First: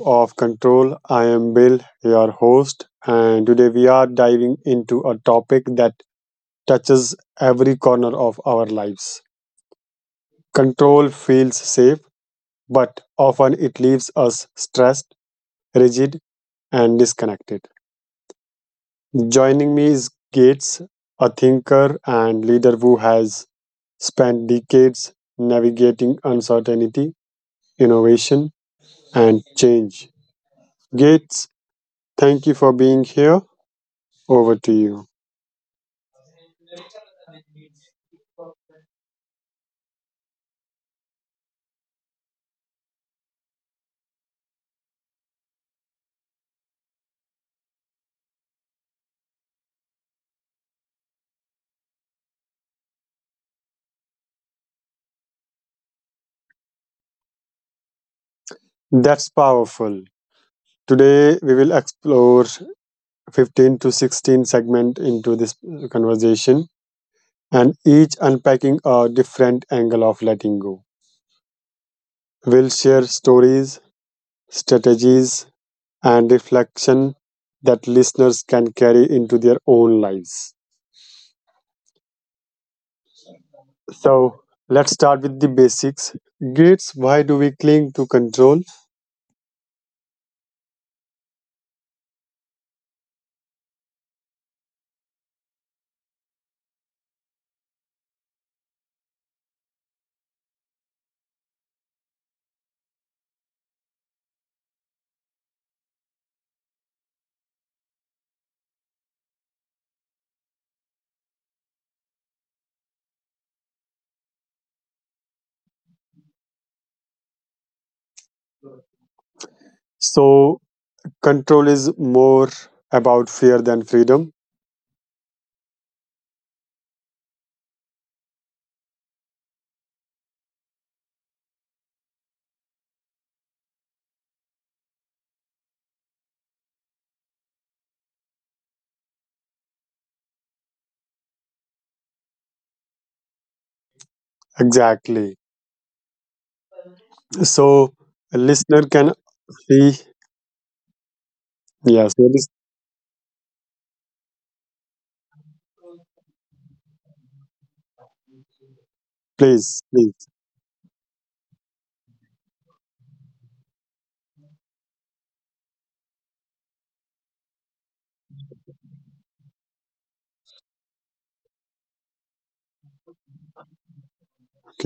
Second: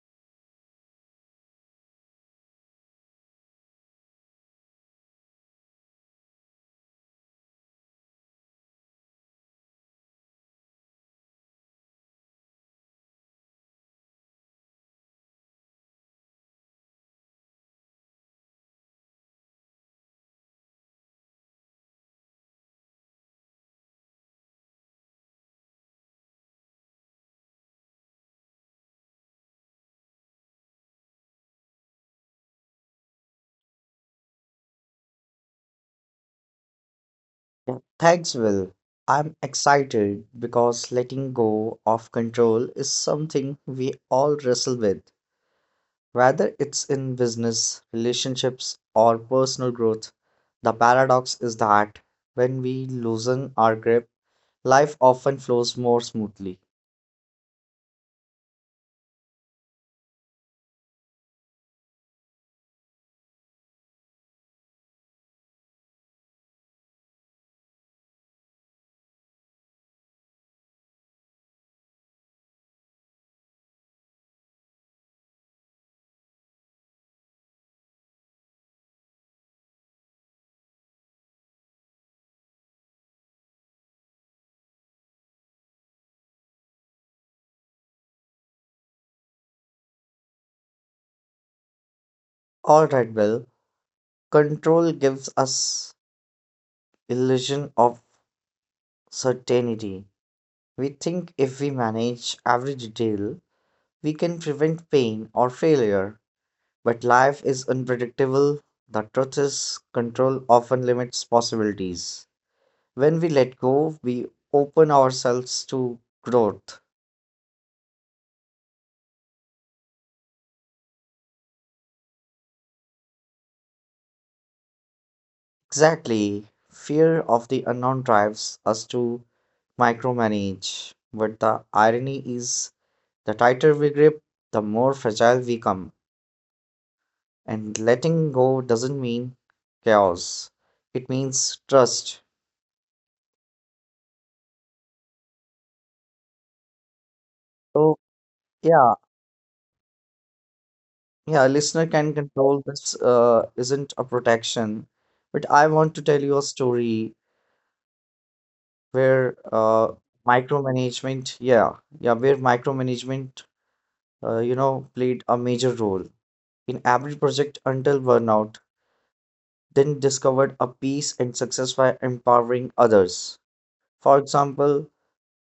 of Control. I am Bill, your host, and today we are diving into a topic that touches every corner of our lives. Control feels safe, but often it leaves us stressed, rigid, and disconnected. Joining me is Gates, a thinker and leader who has spent decades navigating uncertainty, innovation, and change. Gates, thank you for being here. Over to you. Yeah, thanks, Will. I'm excited because letting go of control is something we all wrestle with. Whether it's in business, relationships, or personal growth, the paradox is that when we loosen our grip, life often flows more smoothly. That's powerful. Today we will explore 15 to 16 segment into this conversation and each unpacking a different angle of letting go. We'll share stories, strategies and reflection that listeners can carry into their own lives. So, let's start with the basics. Gates, why do we cling to control? All right, Will. Control gives us illusion of certainty. We think if we manage every detail, we can prevent pain or failure. But life is unpredictable. The truth is, control often limits possibilities. When we let go, we open ourselves to growth. So, control is more about fear than freedom. Exactly. Fear of the unknown drives us to micromanage. But the irony is, the tighter we grip, the more fragile we come. And letting go doesn't mean chaos, it means trust. Exactly. So, So yeah. a listener can see, Yeah, a listener can control yeah, this so this, isn't a protection, but I want to tell you a story where please, please. micromanagement, yeah, yeah, where micromanagement, played a major role in every project until burnout, then discovered a peace and success by empowering others. For example,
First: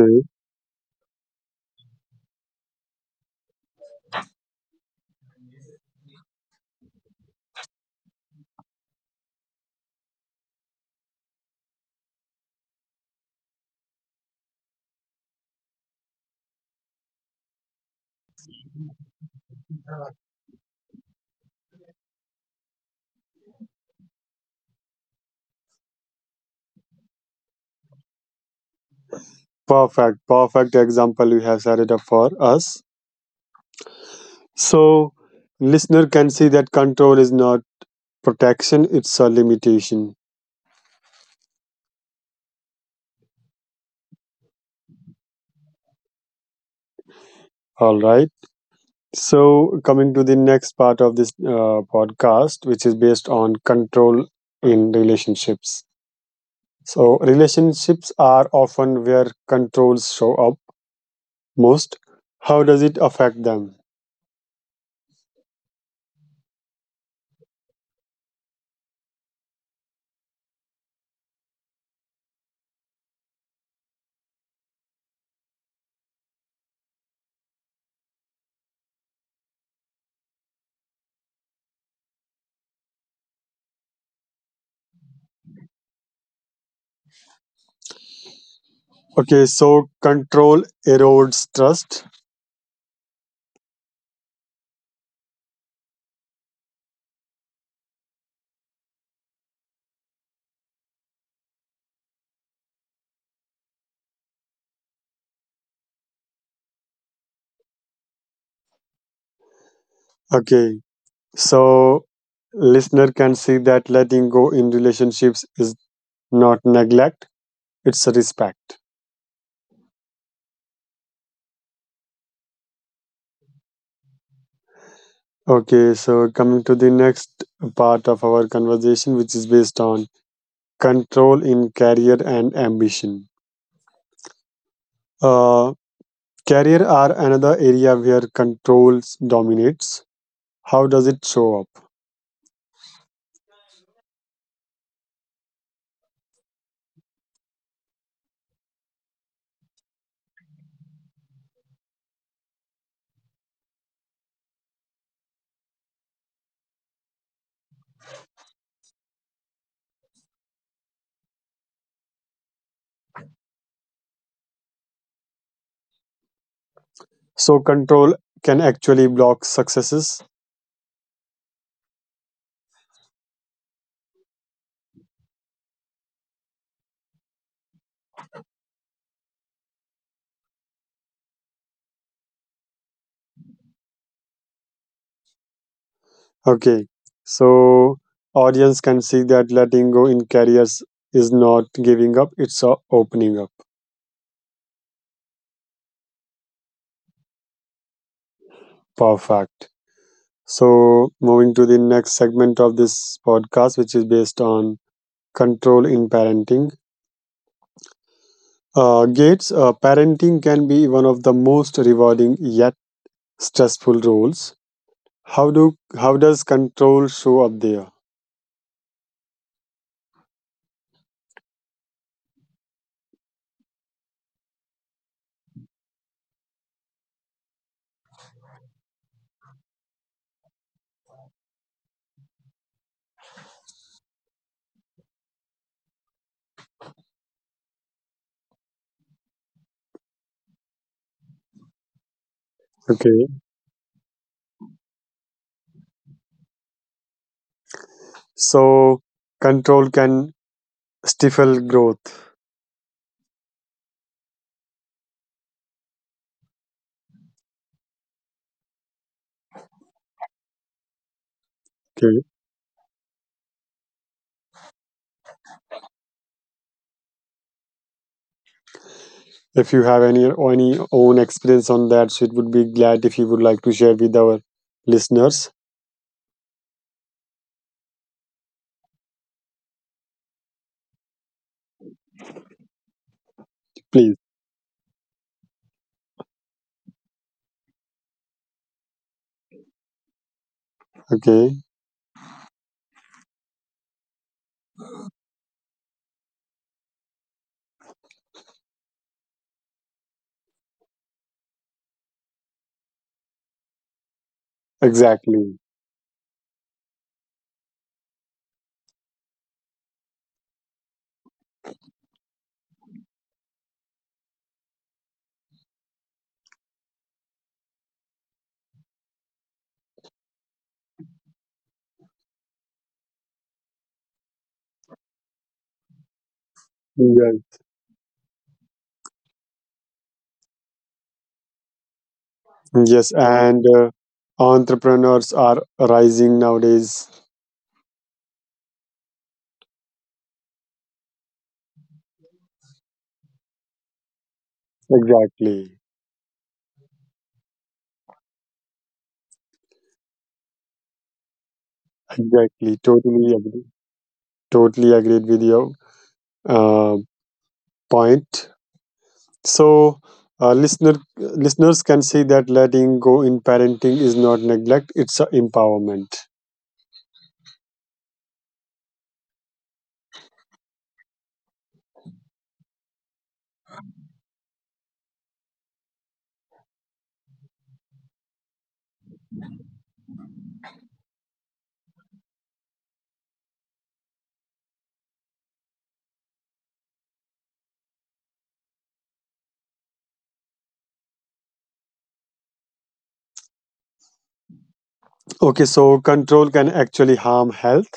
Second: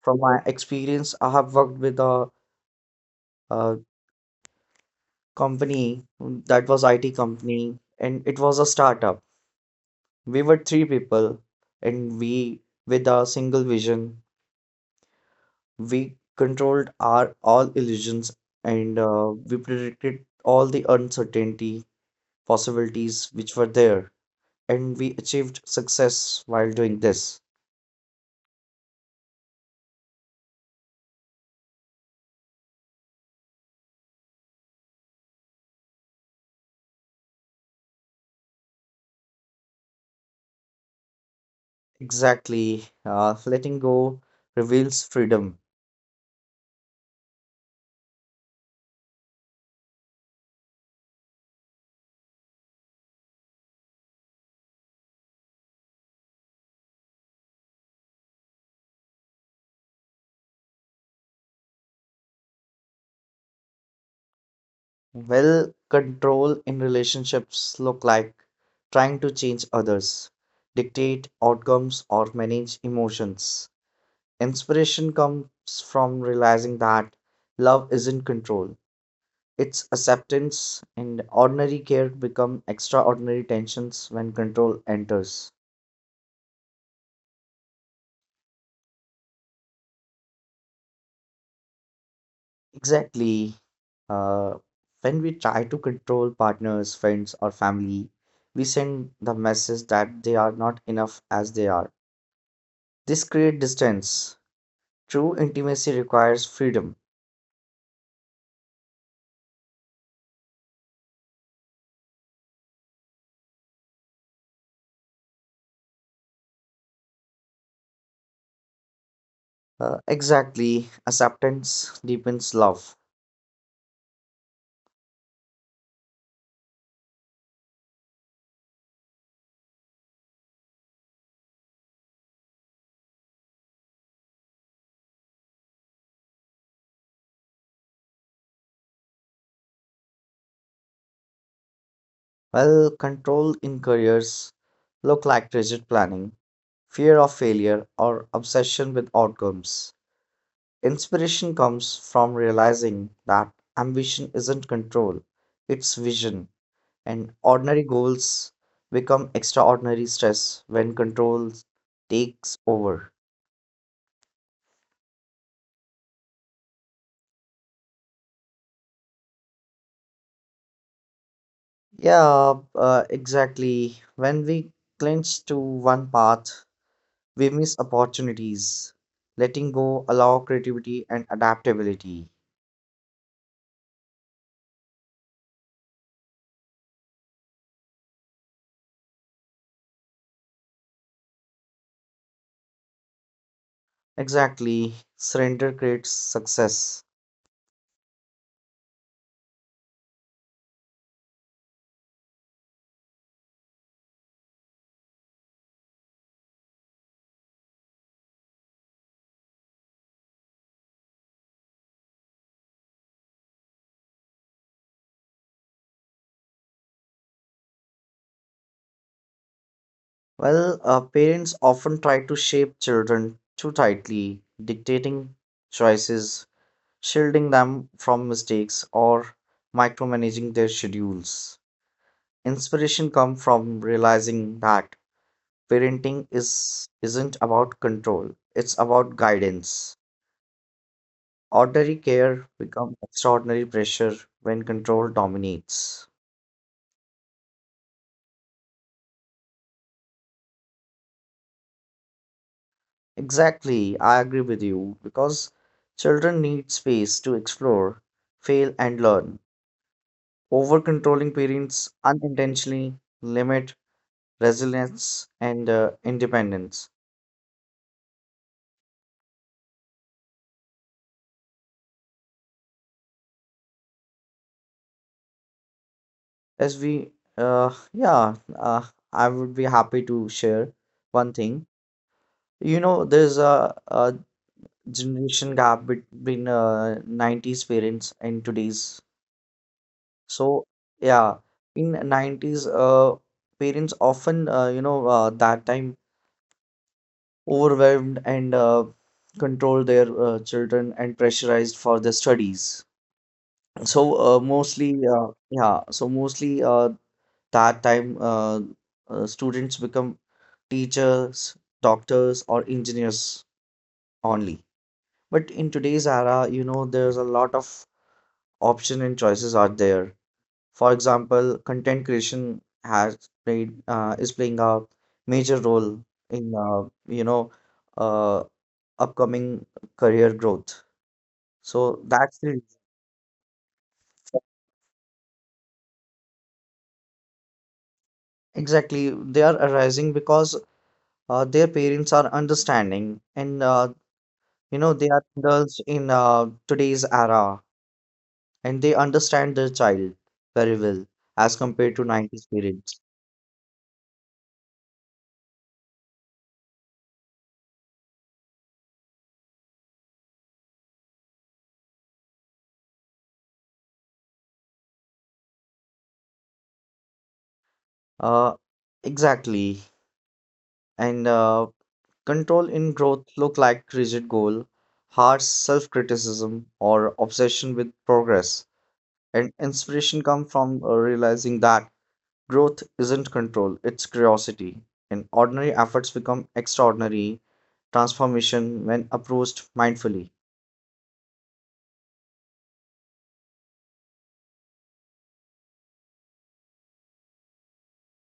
from my experience, I have worked with a, uh company that was IT company, and it was a startup. We were three people, and we, with our single vision, we controlled our all illusions and we predicted all the uncertainty possibilities which were there, and we achieved success while doing this. perfect, perfect example you have set it up for us. So listener can see that control is not protection, it's a limitation. Exactly, letting go reveals freedom. All right. So coming to the next part of this podcast, which is based on control in relationships. So relationships are often where controls show up most. How does it affect them? Well, control in relationships look like trying to change others, dictate outcomes, or manage emotions. Inspiration comes from realizing that love isn't control, it's acceptance, and ordinary care become extraordinary tensions when control enters. Okay, so control erodes trust. Exactly. Uh, when we try to control partners, friends, or family, we send the message that they are not enough as they are. This creates distance. True intimacy requires freedom. Okay, so listener can see that letting go in relationships is not neglect, it's a respect. Exactly. Acceptance deepens love. Okay, so coming to the next part of our conversation, which is based on control in career and ambition. Uh, Career are another area where control dominates. How does it show up? Well, control in careers look like rigid planning, fear of failure, or obsession with outcomes. Inspiration comes from realizing that ambition isn't control, it's vision, and ordinary goals become extraordinary stress when control takes over. So, control can actually block successes. Yeah, exactly. When we clinch to one path, we miss opportunities. Letting go allow creativity and adaptability. Okay, so audience can see that letting go in careers is not giving up, it's a opening up. Exactly. Surrender creates success. Perfect. So, moving to the next segment of this podcast, which is based on control in parenting. Gates, parenting can be one of the most rewarding yet stressful roles. How do how does control show up there? Well, parents often try to shape children too tightly, dictating choices, shielding them from mistakes, or micromanaging their schedules. Inspiration comes from realizing that parenting is isn't about control, it's about guidance. Ordinary care becomes Okay, extraordinary pressure when control dominates. so control can stifle growth. Exactly, I agree with you because children need space to explore, fail, and learn. Over controlling parents Okay, unintentionally limit resilience and independence. if you have any own experience on that, so it would be glad if you would like to share with our listeners, As we, uh, yeah, uh, I would be happy to share one thing. You know, there's a, please. a generation gap between nineties parents and today's. So yeah, Okay, in nineties, parents often, that time overwhelmed and control their children and pressurized for their studies. So mostly, exactly. yeah, so mostly that time students become teachers, doctors, or engineers only. But in today's era, you know, there's a lot of option and choices out there. For example, content creation has played is playing a major role in Yes, uh, upcoming career growth. So that's the reason. yes, and entrepreneurs are rising nowadays. Exactly, they are arising because their parents are understanding and you know they are adults Exactly, in today's era and they understand their child very well as compared to nineties exactly. periods. Totally agree. Totally agreed with your uh, point. So, listeners can see that letting go in parenting is not neglect; it's a empowerment. Uh, exactly, and control in growth look like rigid goal, harsh self-criticism, or obsession with progress. And inspiration comes from realizing that growth isn't control, it's curiosity. And ordinary efforts become extraordinary transformation when approached mindfully. Okay, so control can actually harm health.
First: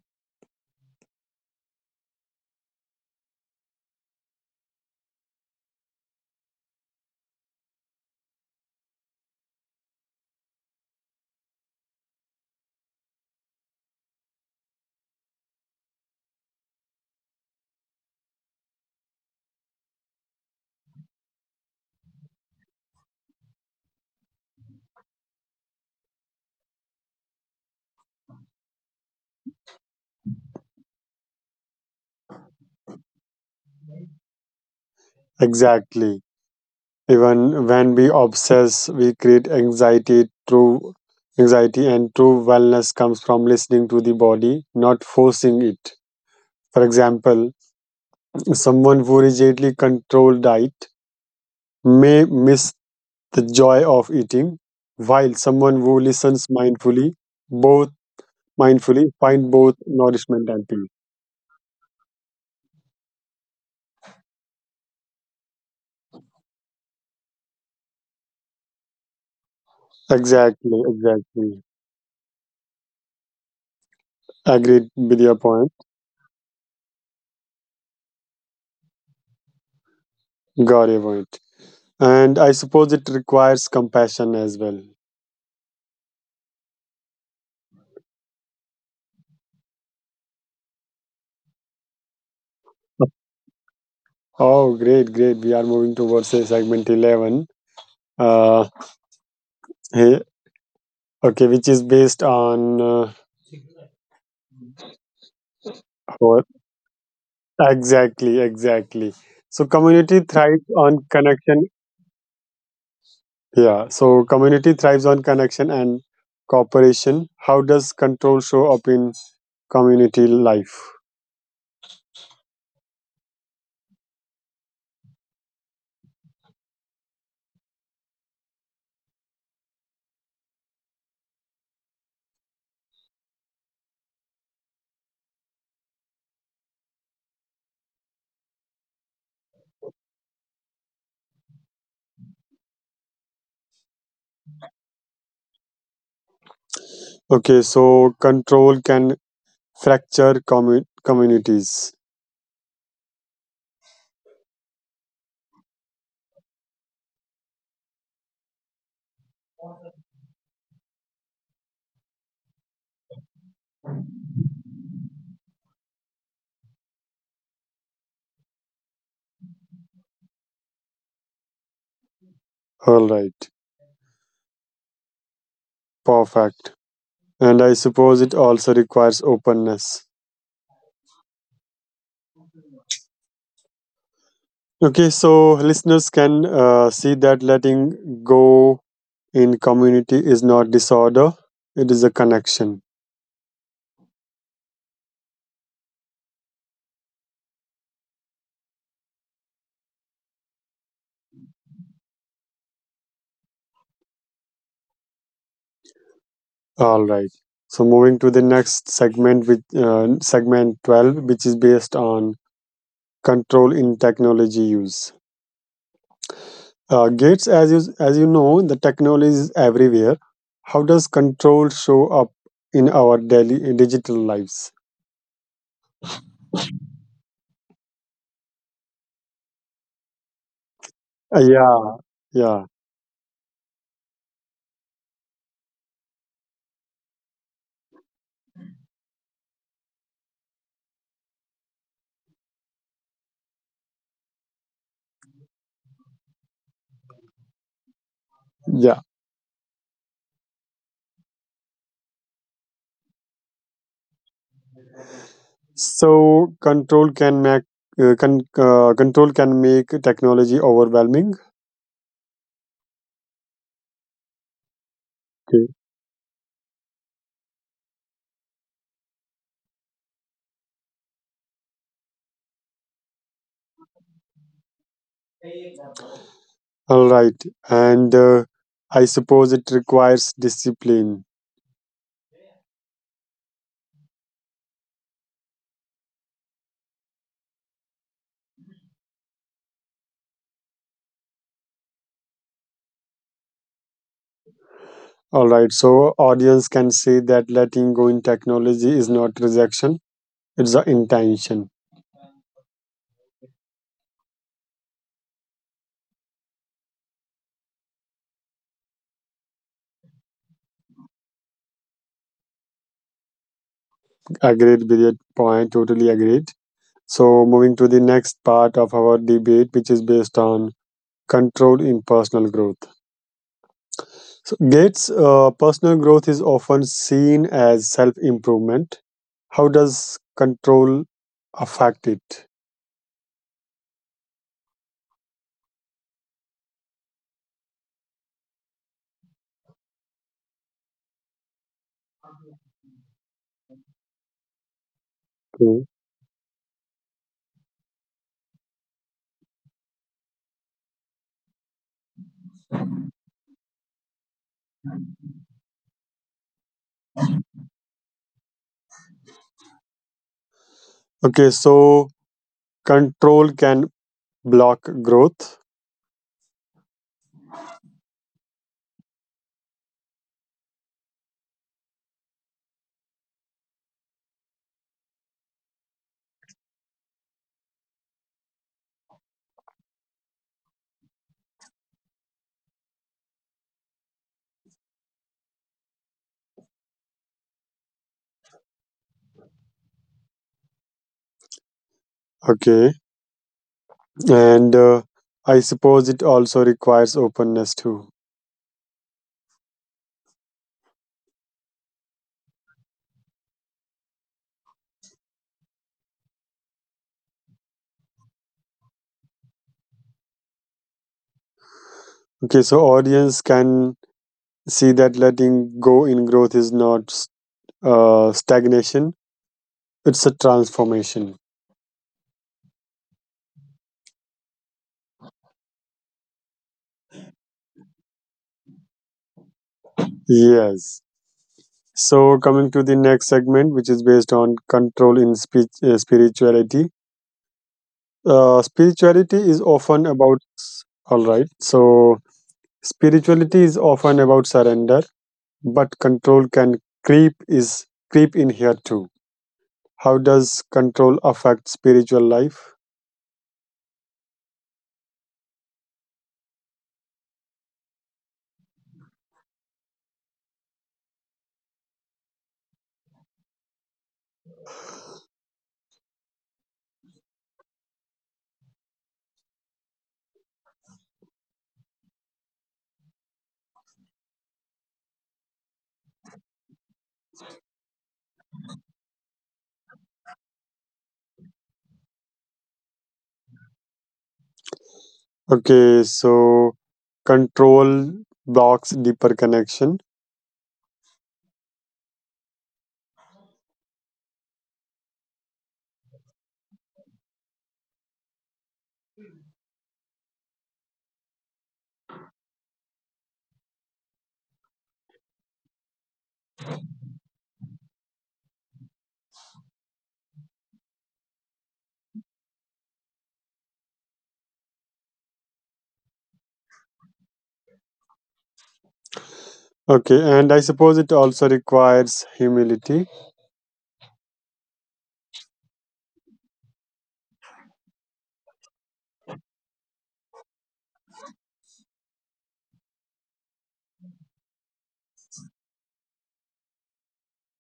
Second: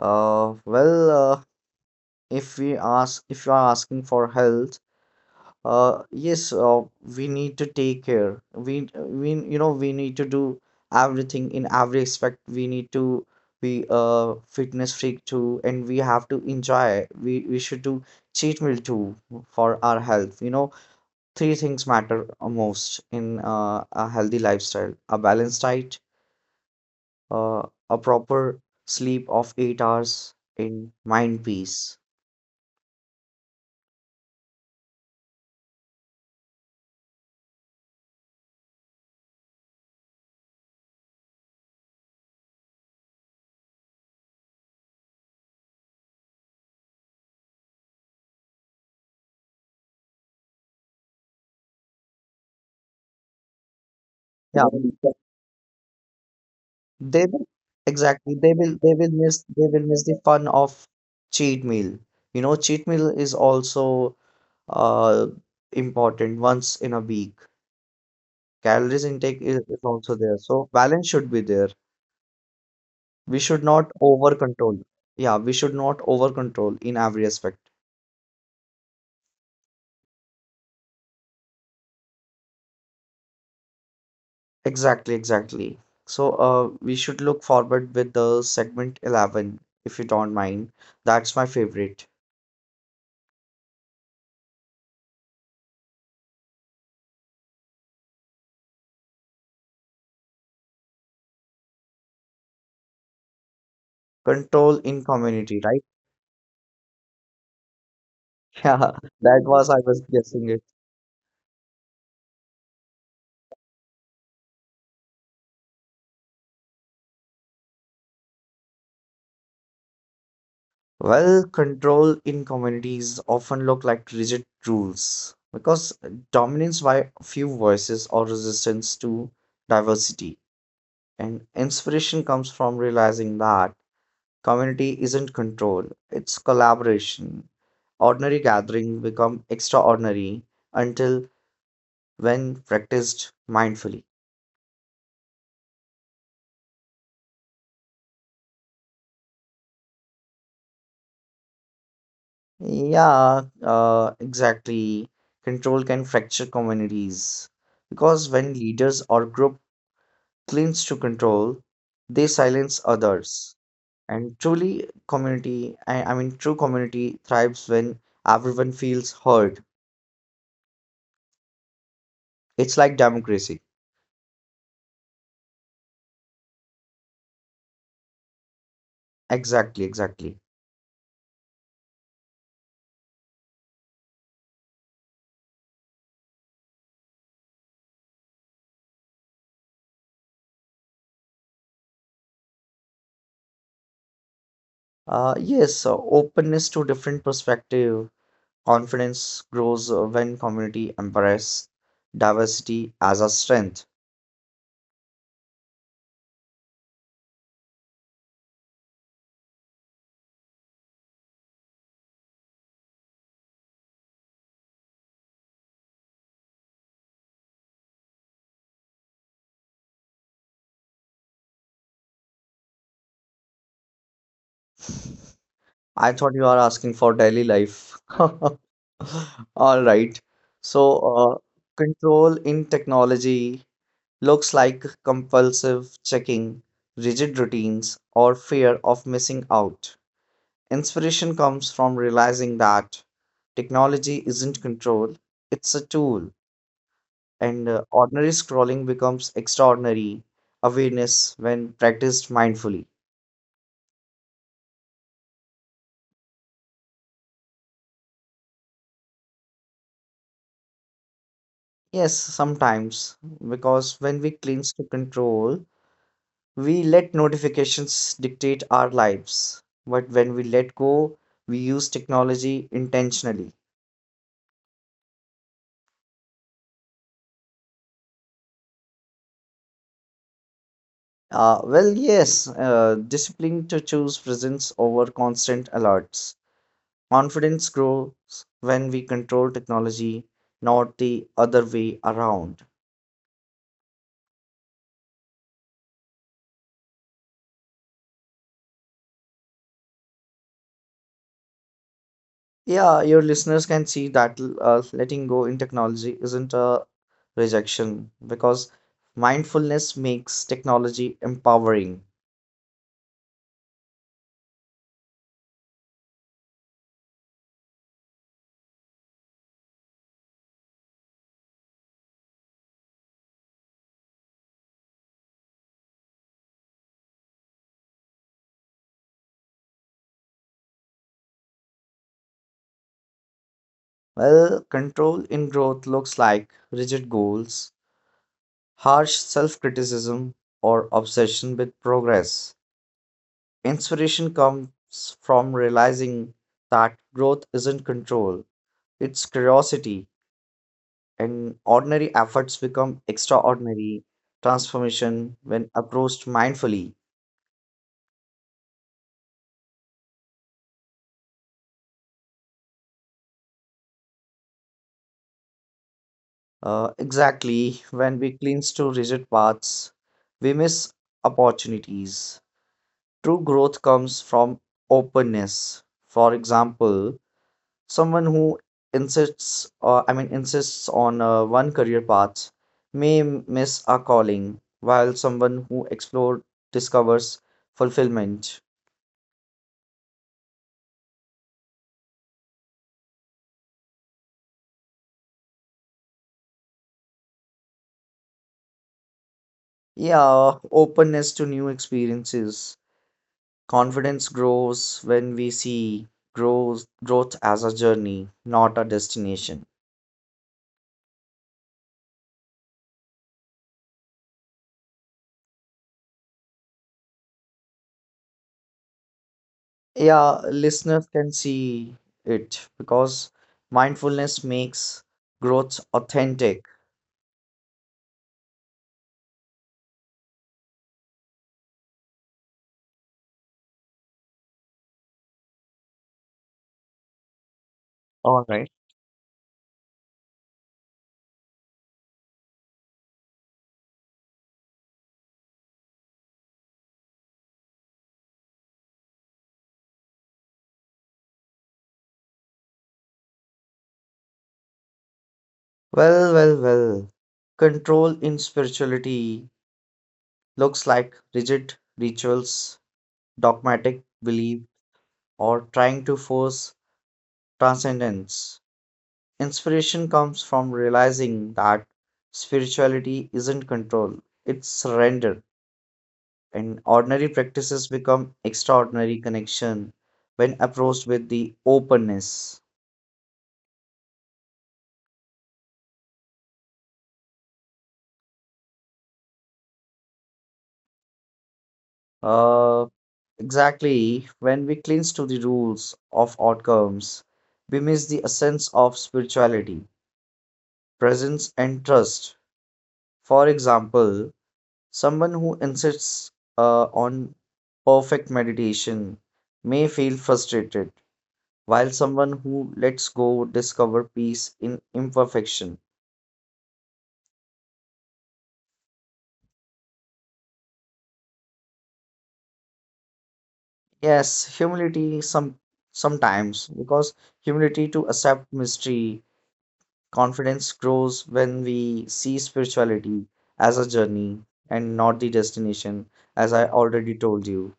Uh, well, uh, if we ask, if you are asking for health, yes, we need to take care. We need to do everything in every aspect. We need to be a fitness freak too, and we have to enjoy. We should do cheat meal too for our health. You know, three things matter most in a healthy lifestyle: a balanced diet, uh, a proper sleep of 8 hours, and mind peace. Exactly. Even when we obsess, we create anxiety. True anxiety and true wellness comes from listening to the body, not forcing it. For example, someone who rigidly controls diet may miss the joy of eating, Yeah. while someone who listens mindfully, They both will, exactly. They mindfully, will they find will both miss they will nourishment miss and the peace. fun of cheat meal. You know, cheat meal is also uh important once in a week. Calories intake is also Exactly, there. So balance exactly. should be there. We should not Agreed over with your control. point. Yeah, we should not over control in every aspect. Got your point. And I suppose it requires compassion as well. Exactly, exactly. So we should look forward with the segment 11 if you don't mind. That's my favorite. Oh, great, great. We are moving towards segment 11, uh, hey, okay, which is based on Control in community, our- right? exactly, exactly. Yeah, So, community that was I thrives was on guessing it. connection. Yeah, so community thrives on connection and cooperation. How does control show up in community life? Well, control in communities often look like rigid rules because dominance by a few voices or resistance to diversity. And inspiration comes from realizing that community isn't control, it's collaboration. Ordinary gatherings become extraordinary until when practiced mindfully. Okay, so control can fracture communities. Yeah, exactly. Control can fracture communities because when leaders or group clings to control, they silence others. And truly, community, I mean, true community thrives when everyone feels heard. All It's right, like democracy. perfect. And I suppose it also requires openness. Exactly, exactly. Okay, so listeners can see that letting go in community is not disorder, it is a connection. Yes, so openness to different perspective, confidence grows when community embrace diversity as a strength. All right. So moving to the next segment with segment 12 which is based on control in technology use. Gates, as you know the technology is everywhere. How does control show up in our daily digital lives? I thought you are asking for daily life. All right. So, Yeah. control in Yeah. technology looks like compulsive checking, rigid routines, or fear of missing out. Inspiration comes from realizing that technology isn't control, it's a tool, and ordinary scrolling Yeah. becomes extraordinary awareness when practiced mindfully. So control can make control can make technology overwhelming. Yes, sometimes, because when we cling to control, Okay. we let notifications dictate our lives, but when we let go, we use technology intentionally. All right, and I suppose it requires Uh, discipline. well, yes, discipline to choose presence over constant alerts. Confidence grows when we control technology, not the other way around. All right, so audience can say that letting go in technology is not rejection; it's the intention. Yeah, your listeners can see that letting go in technology isn't a rejection because mindfulness makes technology empowering. Agreed with your point. Totally agreed. So moving to the next part of our debate, which is based on control in personal growth. So Gates' personal growth is often seen as self improvement. How does control affect it? Well, control in growth looks like rigid goals, harsh self criticism, or obsession with progress. Inspiration comes from realizing that Okay. growth isn't control, it's curiosity, and ordinary efforts become extraordinary transformation when approached mindfully. Okay, so control can block growth. Exactly, when we cling to rigid paths, we miss opportunities. True growth comes from openness. For example, someone who I mean, insists on one career path may miss a calling, while someone who explores discovers fulfillment. Okay, and I suppose it also requires openness too. Yeah, openness to new experiences. Confidence grows when we see grows growth as a journey, not a destination. Okay, so audience can see that letting go in growth is not stagnation, Yeah, listeners can it's a see transformation. it because mindfulness makes growth authentic. Yes. So coming to the next segment, which is based on control in speech, spirituality. All right. Spirituality is often about All right. So spirituality is often about surrender, but control can creep is creep in here too. How does control affect spiritual life? Well. Control in spirituality looks like rigid rituals, dogmatic belief, or trying to force transcendence. Inspiration comes from realizing that spirituality isn't control, it's surrender. And ordinary practices become extraordinary connection when approached with the openness. Okay, so control blocks deeper connection. Uh, exactly, when we cling to the rules of outcomes, we miss the essence of spirituality, presence, and trust. For example, someone who insists on perfect meditation may feel frustrated, while someone who lets go discover peace in imperfection. Okay, and I suppose it also requires humility. Yes, humility some sometimes because humility to accept mystery, confidence grows when we see spirituality as a journey and not the destination, as I already told you.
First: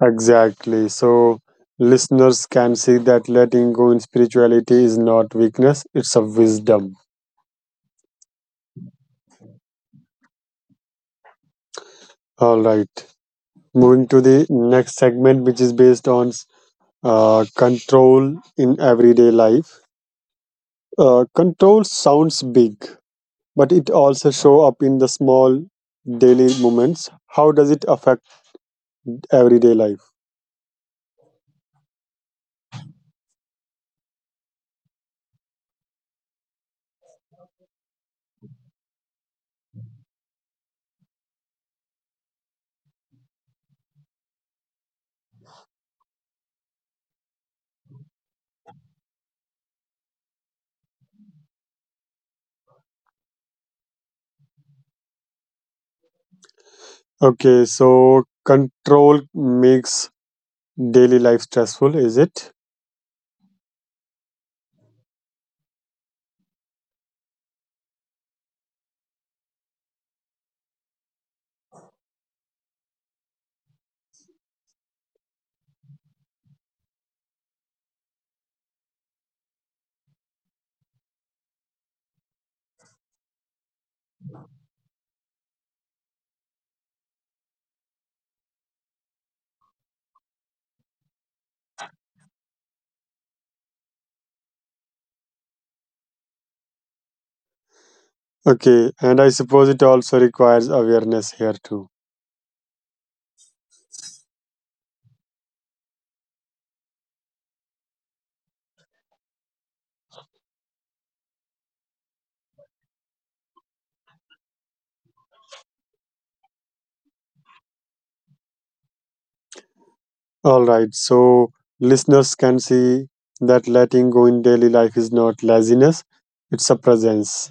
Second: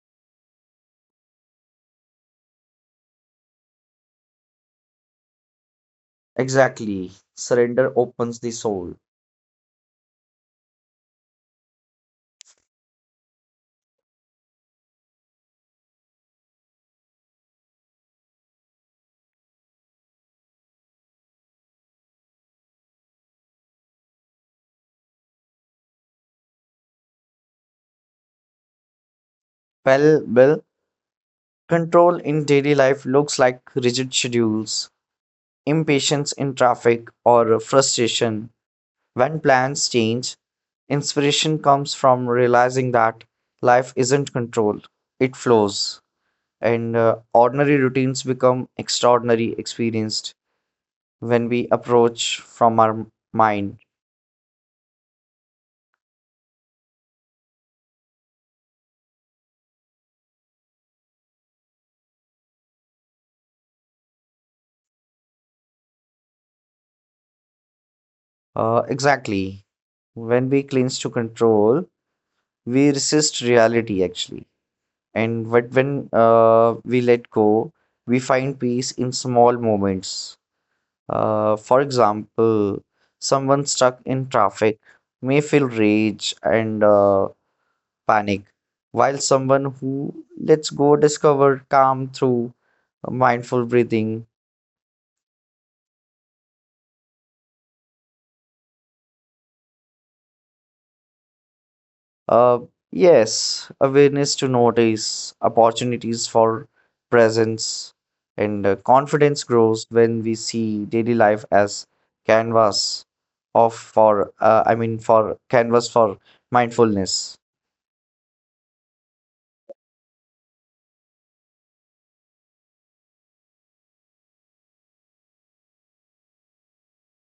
Exactly. So listeners can see that letting go in spirituality is not weakness, it's a wisdom. Exactly. Surrender opens the soul. All right. Moving to the next segment, which is based on control in everyday life. Control sounds big, but it also show up in the small daily moments. How does it affect everyday life? Well, well, Control in daily life looks like rigid schedules, impatience in traffic, or frustration when plans change. Inspiration comes from realizing that life isn't controlled, it flows, and ordinary routines become extraordinary experienced when we approach from our mind. Okay, so control makes daily life stressful, is it? Exactly. When we cling to control, we resist reality actually. And but when we let go, we find peace in small moments. For example, someone stuck in traffic may feel rage and panic, while someone who lets go discover calm through mindful breathing. Okay, and I suppose it also requires awareness here too. Uh, yes, awareness to notice opportunities for presence and confidence grows when we see daily life as canvas of for I mean for canvas for mindfulness. All right, so listeners can see that letting go in daily life is not laziness, it's a presence.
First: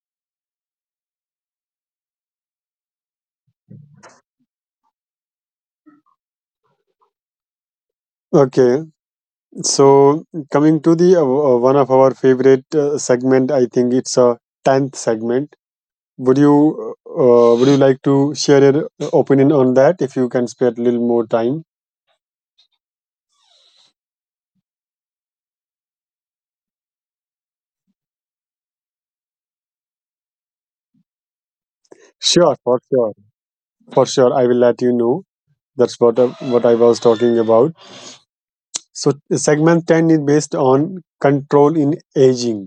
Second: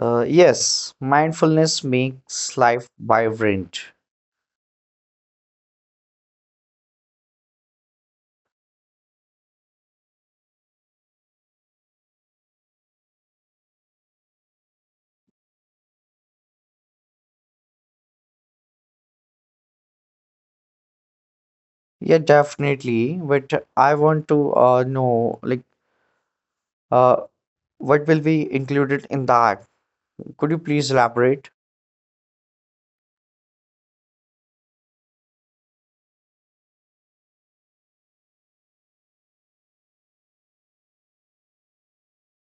Yes, mindfulness makes life vibrant. Okay, so coming to the one of our favorite segment, I think it's a tenth segment. Would you like to share your opinion on that if you can spare a little more time? Yeah, definitely. But I want to know, like, Uh, what will be included in that? Could you please elaborate? Sure, for sure, for sure. I will let you know. That's what I was talking about. So segment 10 is based on control in aging.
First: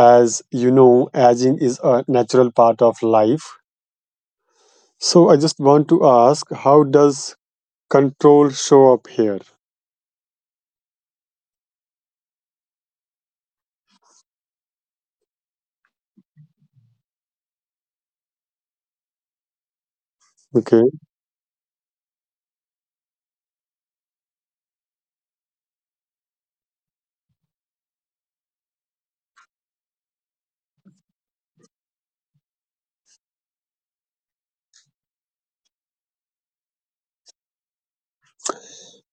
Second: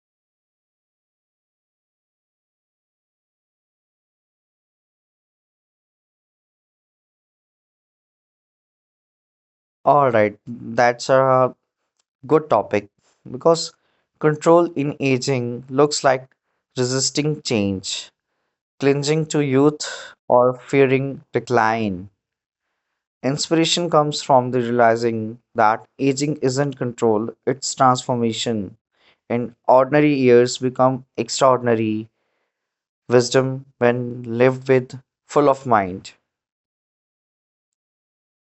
As you know, aging is a natural part of life. So I just want to ask, how does control show up here? All right, that's a good topic because control in aging looks like resisting change, clinging to youth, Okay. or fearing decline. Inspiration comes from the realizing that aging isn't control, it's transformation. And ordinary years become extraordinary wisdom when lived with full of mind.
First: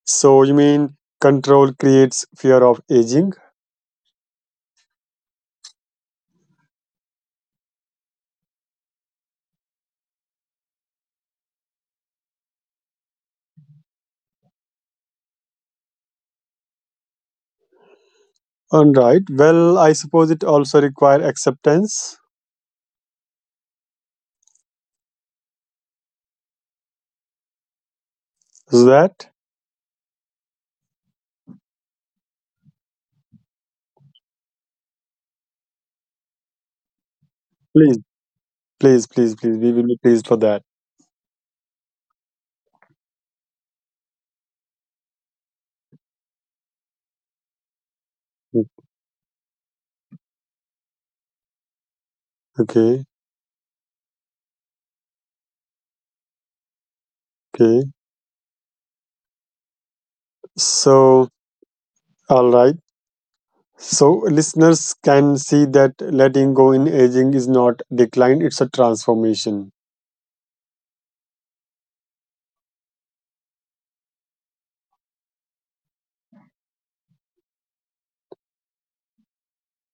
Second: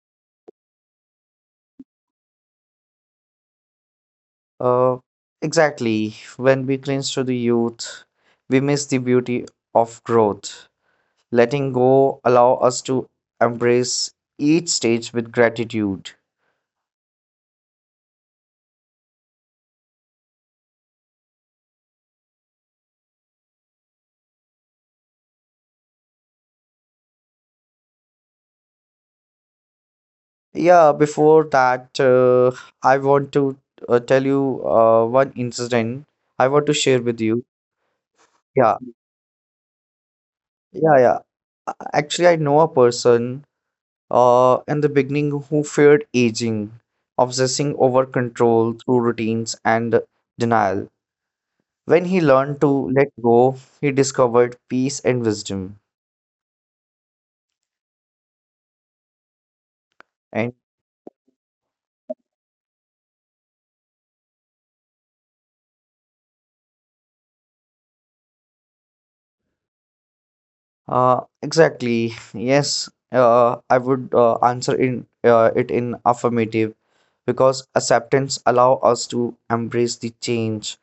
So you mean control creates fear of aging? Uh, exactly. When we cling to the youth, we miss the beauty of growth. Letting go allow us to embrace each stage with gratitude. All right. Well, I suppose it also require acceptance. Is that? Yeah, before that, I want to tell you one incident I want to share with you. Please, Yeah, please, please, please. We will be pleased for that. yeah. Actually, I know a person in the beginning who feared aging, obsessing over control through Mm. routines and denial. When he learned to let go, Okay. he discovered peace and wisdom. Okay. And So, all right. So, listeners can see that letting go in aging is not decline, it's a transformation. Exactly, yes, I would answer in it in affirmative because acceptance allow us to embrace the change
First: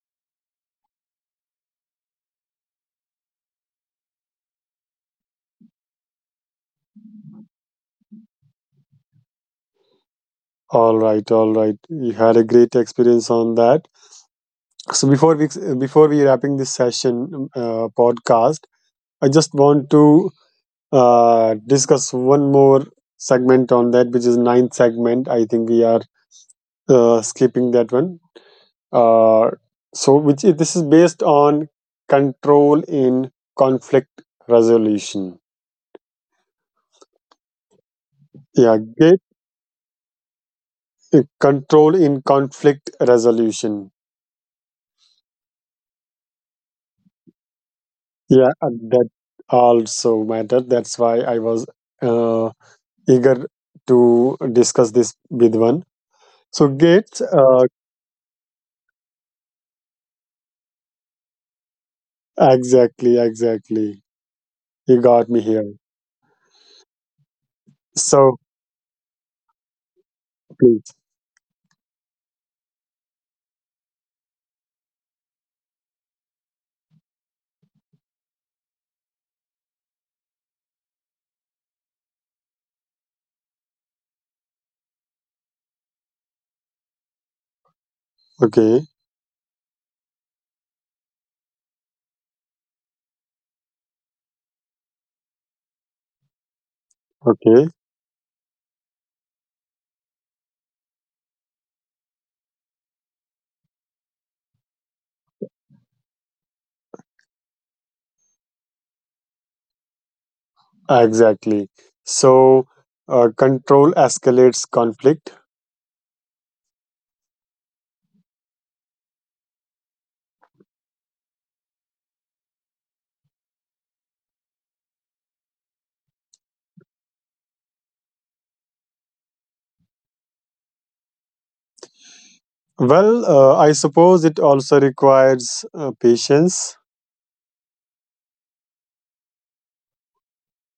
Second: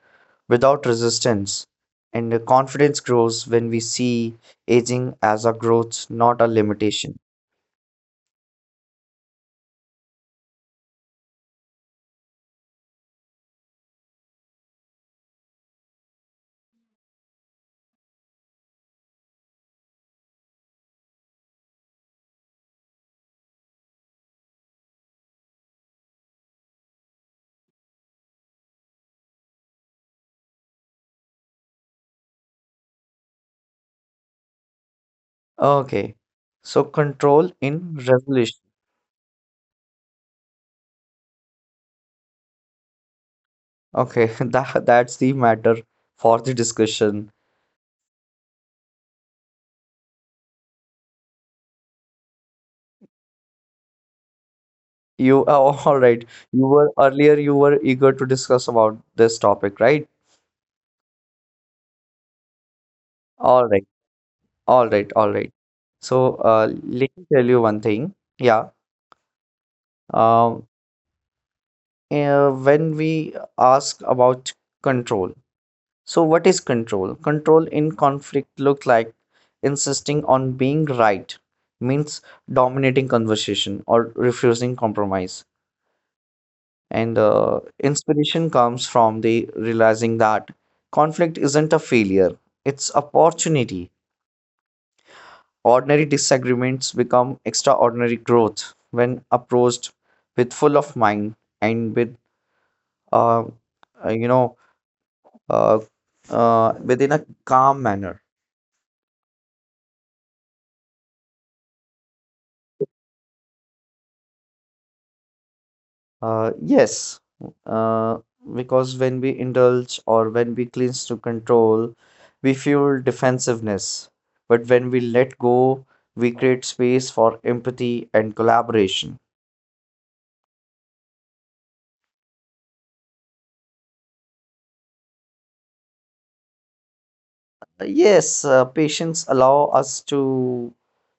without resistance. And the confidence grows when we see aging as a growth, not a limitation. All right, all right. You had a great experience on that. So, before we wrapping this session podcast, I just want to discuss one more segment on that, which is ninth segment. I think we are skipping that one. Uh, so, which is, this is based on control in conflict resolution. Okay, so control in Yeah, resolution. Control in conflict resolution. Okay, that that's the matter for the discussion. Yeah, and that also matter. That's why I was uh, eager to discuss this with one. You oh, all So right. You Gates, were earlier you were eager to discuss about this topic, right? exactly, exactly. All right. You got me here. All right. So, let me tell you one So thing. Yeah. please, Um, when we ask about control, so what is control? Control in conflict look like insisting on being right means dominating conversation or refusing compromise. And inspiration okay, comes from the realizing that conflict isn't a failure, it's opportunity. Ordinary disagreements become okay, extraordinary growth when approached with full of mind and with uh, uh, you know uh, within a calm manner. exactly. So control escalates conflict. Yes, uh, because when we indulge or when we clinch to control, we fuel defensiveness. But when we let go, we create space for empathy and collaboration. Well, I suppose it also requires patience. Yes, patients allow us to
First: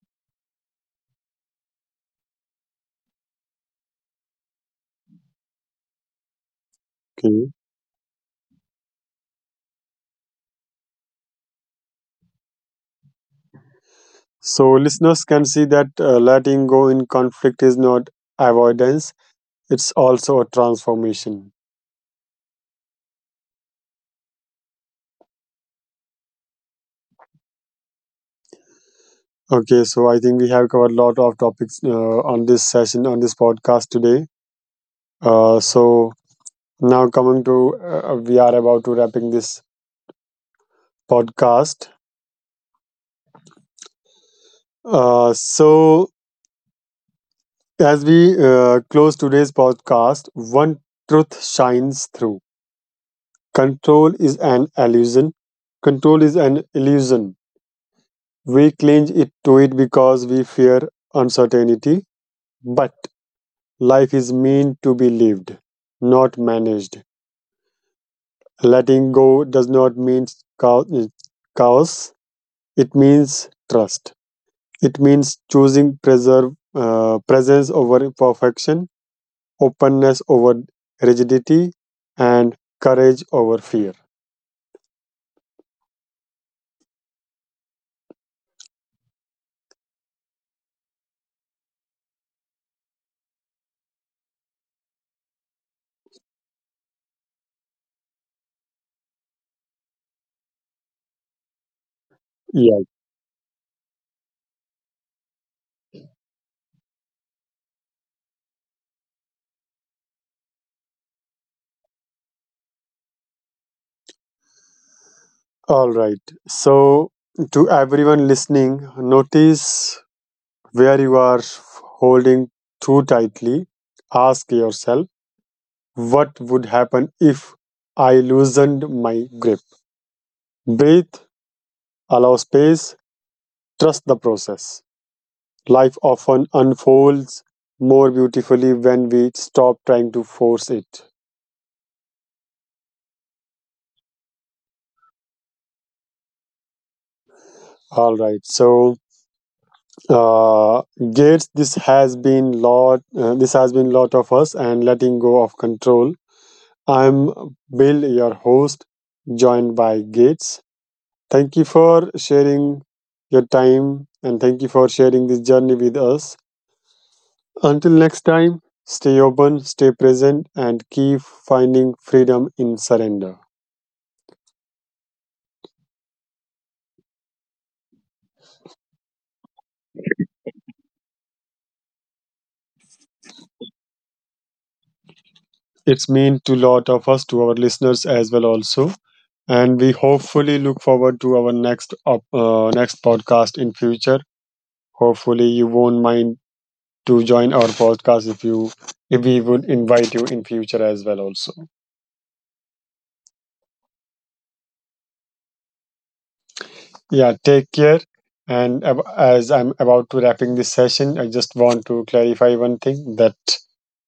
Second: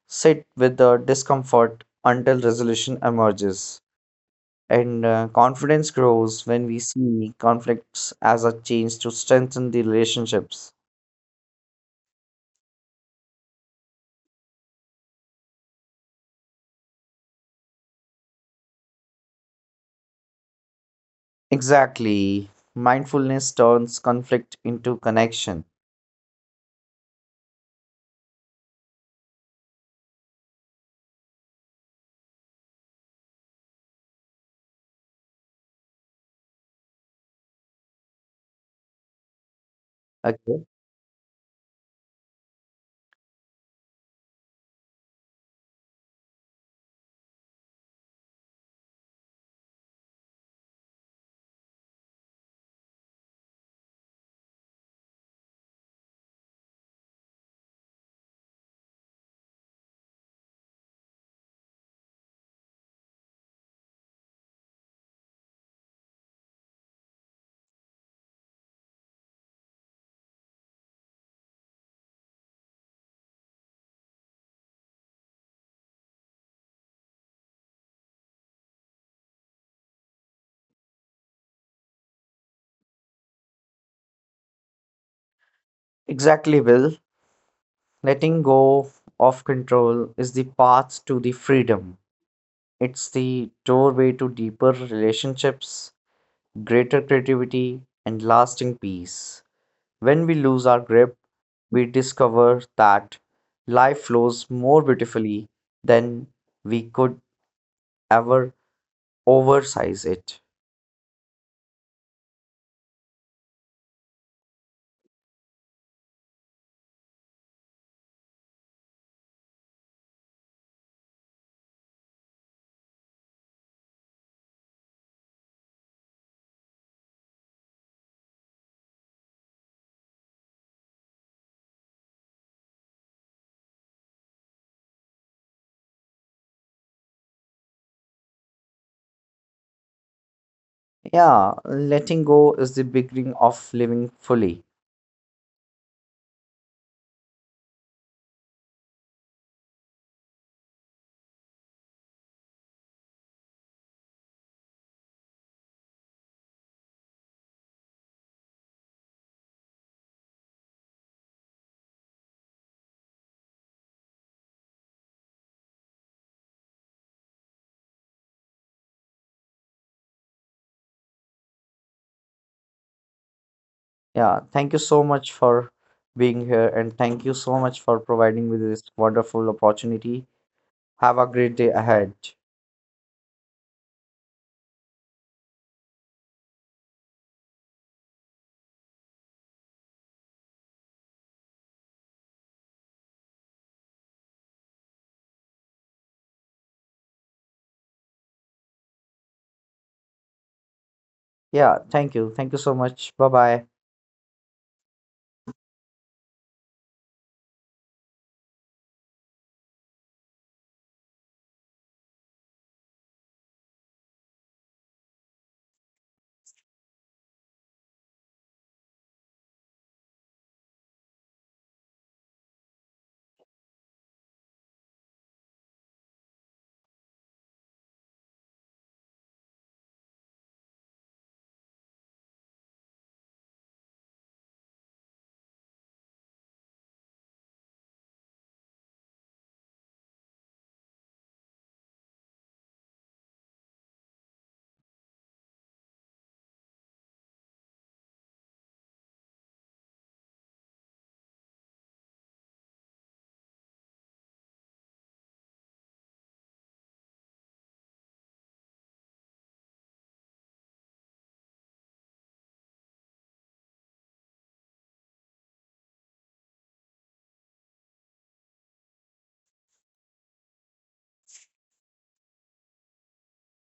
sit with the discomfort until resolution emerges. And confidence grows when we see Okay. conflicts as a chance to strengthen the relationships. So listeners can see that letting go in conflict is not avoidance; it's also a transformation. Exactly. Mindfulness turns conflict into connection. Okay, so I think we have covered a lot of topics on this session on this podcast today. So now coming to we are about to wrapping this Okay. podcast. So as we close today's podcast, one truth shines through: control is an illusion. Control is an illusion. We cling it to it because we fear uncertainty, but life is meant to be lived, not managed. Letting go does not mean chao- chaos, it means trust. It means choosing presence over perfection, openness over rigidity, and courage over fear. Exactly, Will. Letting go of control is the path to the freedom. It's the doorway to deeper relationships, greater creativity, and lasting peace. When we lose our grip, we discover Yeah. that life flows more beautifully than we could ever oversize it. All right. So, to everyone listening, notice where you are holding too tightly, ask yourself, what would happen if I loosened my grip? Breathe, allow space, trust the process. Life often unfolds more beautifully when we stop trying to force it. Yeah, letting go is the beginning of living fully. All right. So, uh, Gates, this has been lot. This has been lot of us and letting go of control. I'm Bill, your host, joined by Gates. Thank you for sharing your time and thank you for sharing this journey with us. Until next time, stay open, stay present, and keep finding freedom in surrender. Yeah, thank you so much for being here and thank you so much for providing me this wonderful opportunity. Have a great day ahead. It's mean to lot of us, to our listeners as well, also. And we hopefully look forward to our next next podcast in future. Hopefully, you won't mind to join our podcast if we would invite you in future as well, also. Yeah, thank you. Thank you so much. Bye bye. Yeah, take care. And as I'm about to wrapping this session, I just want to clarify one thing that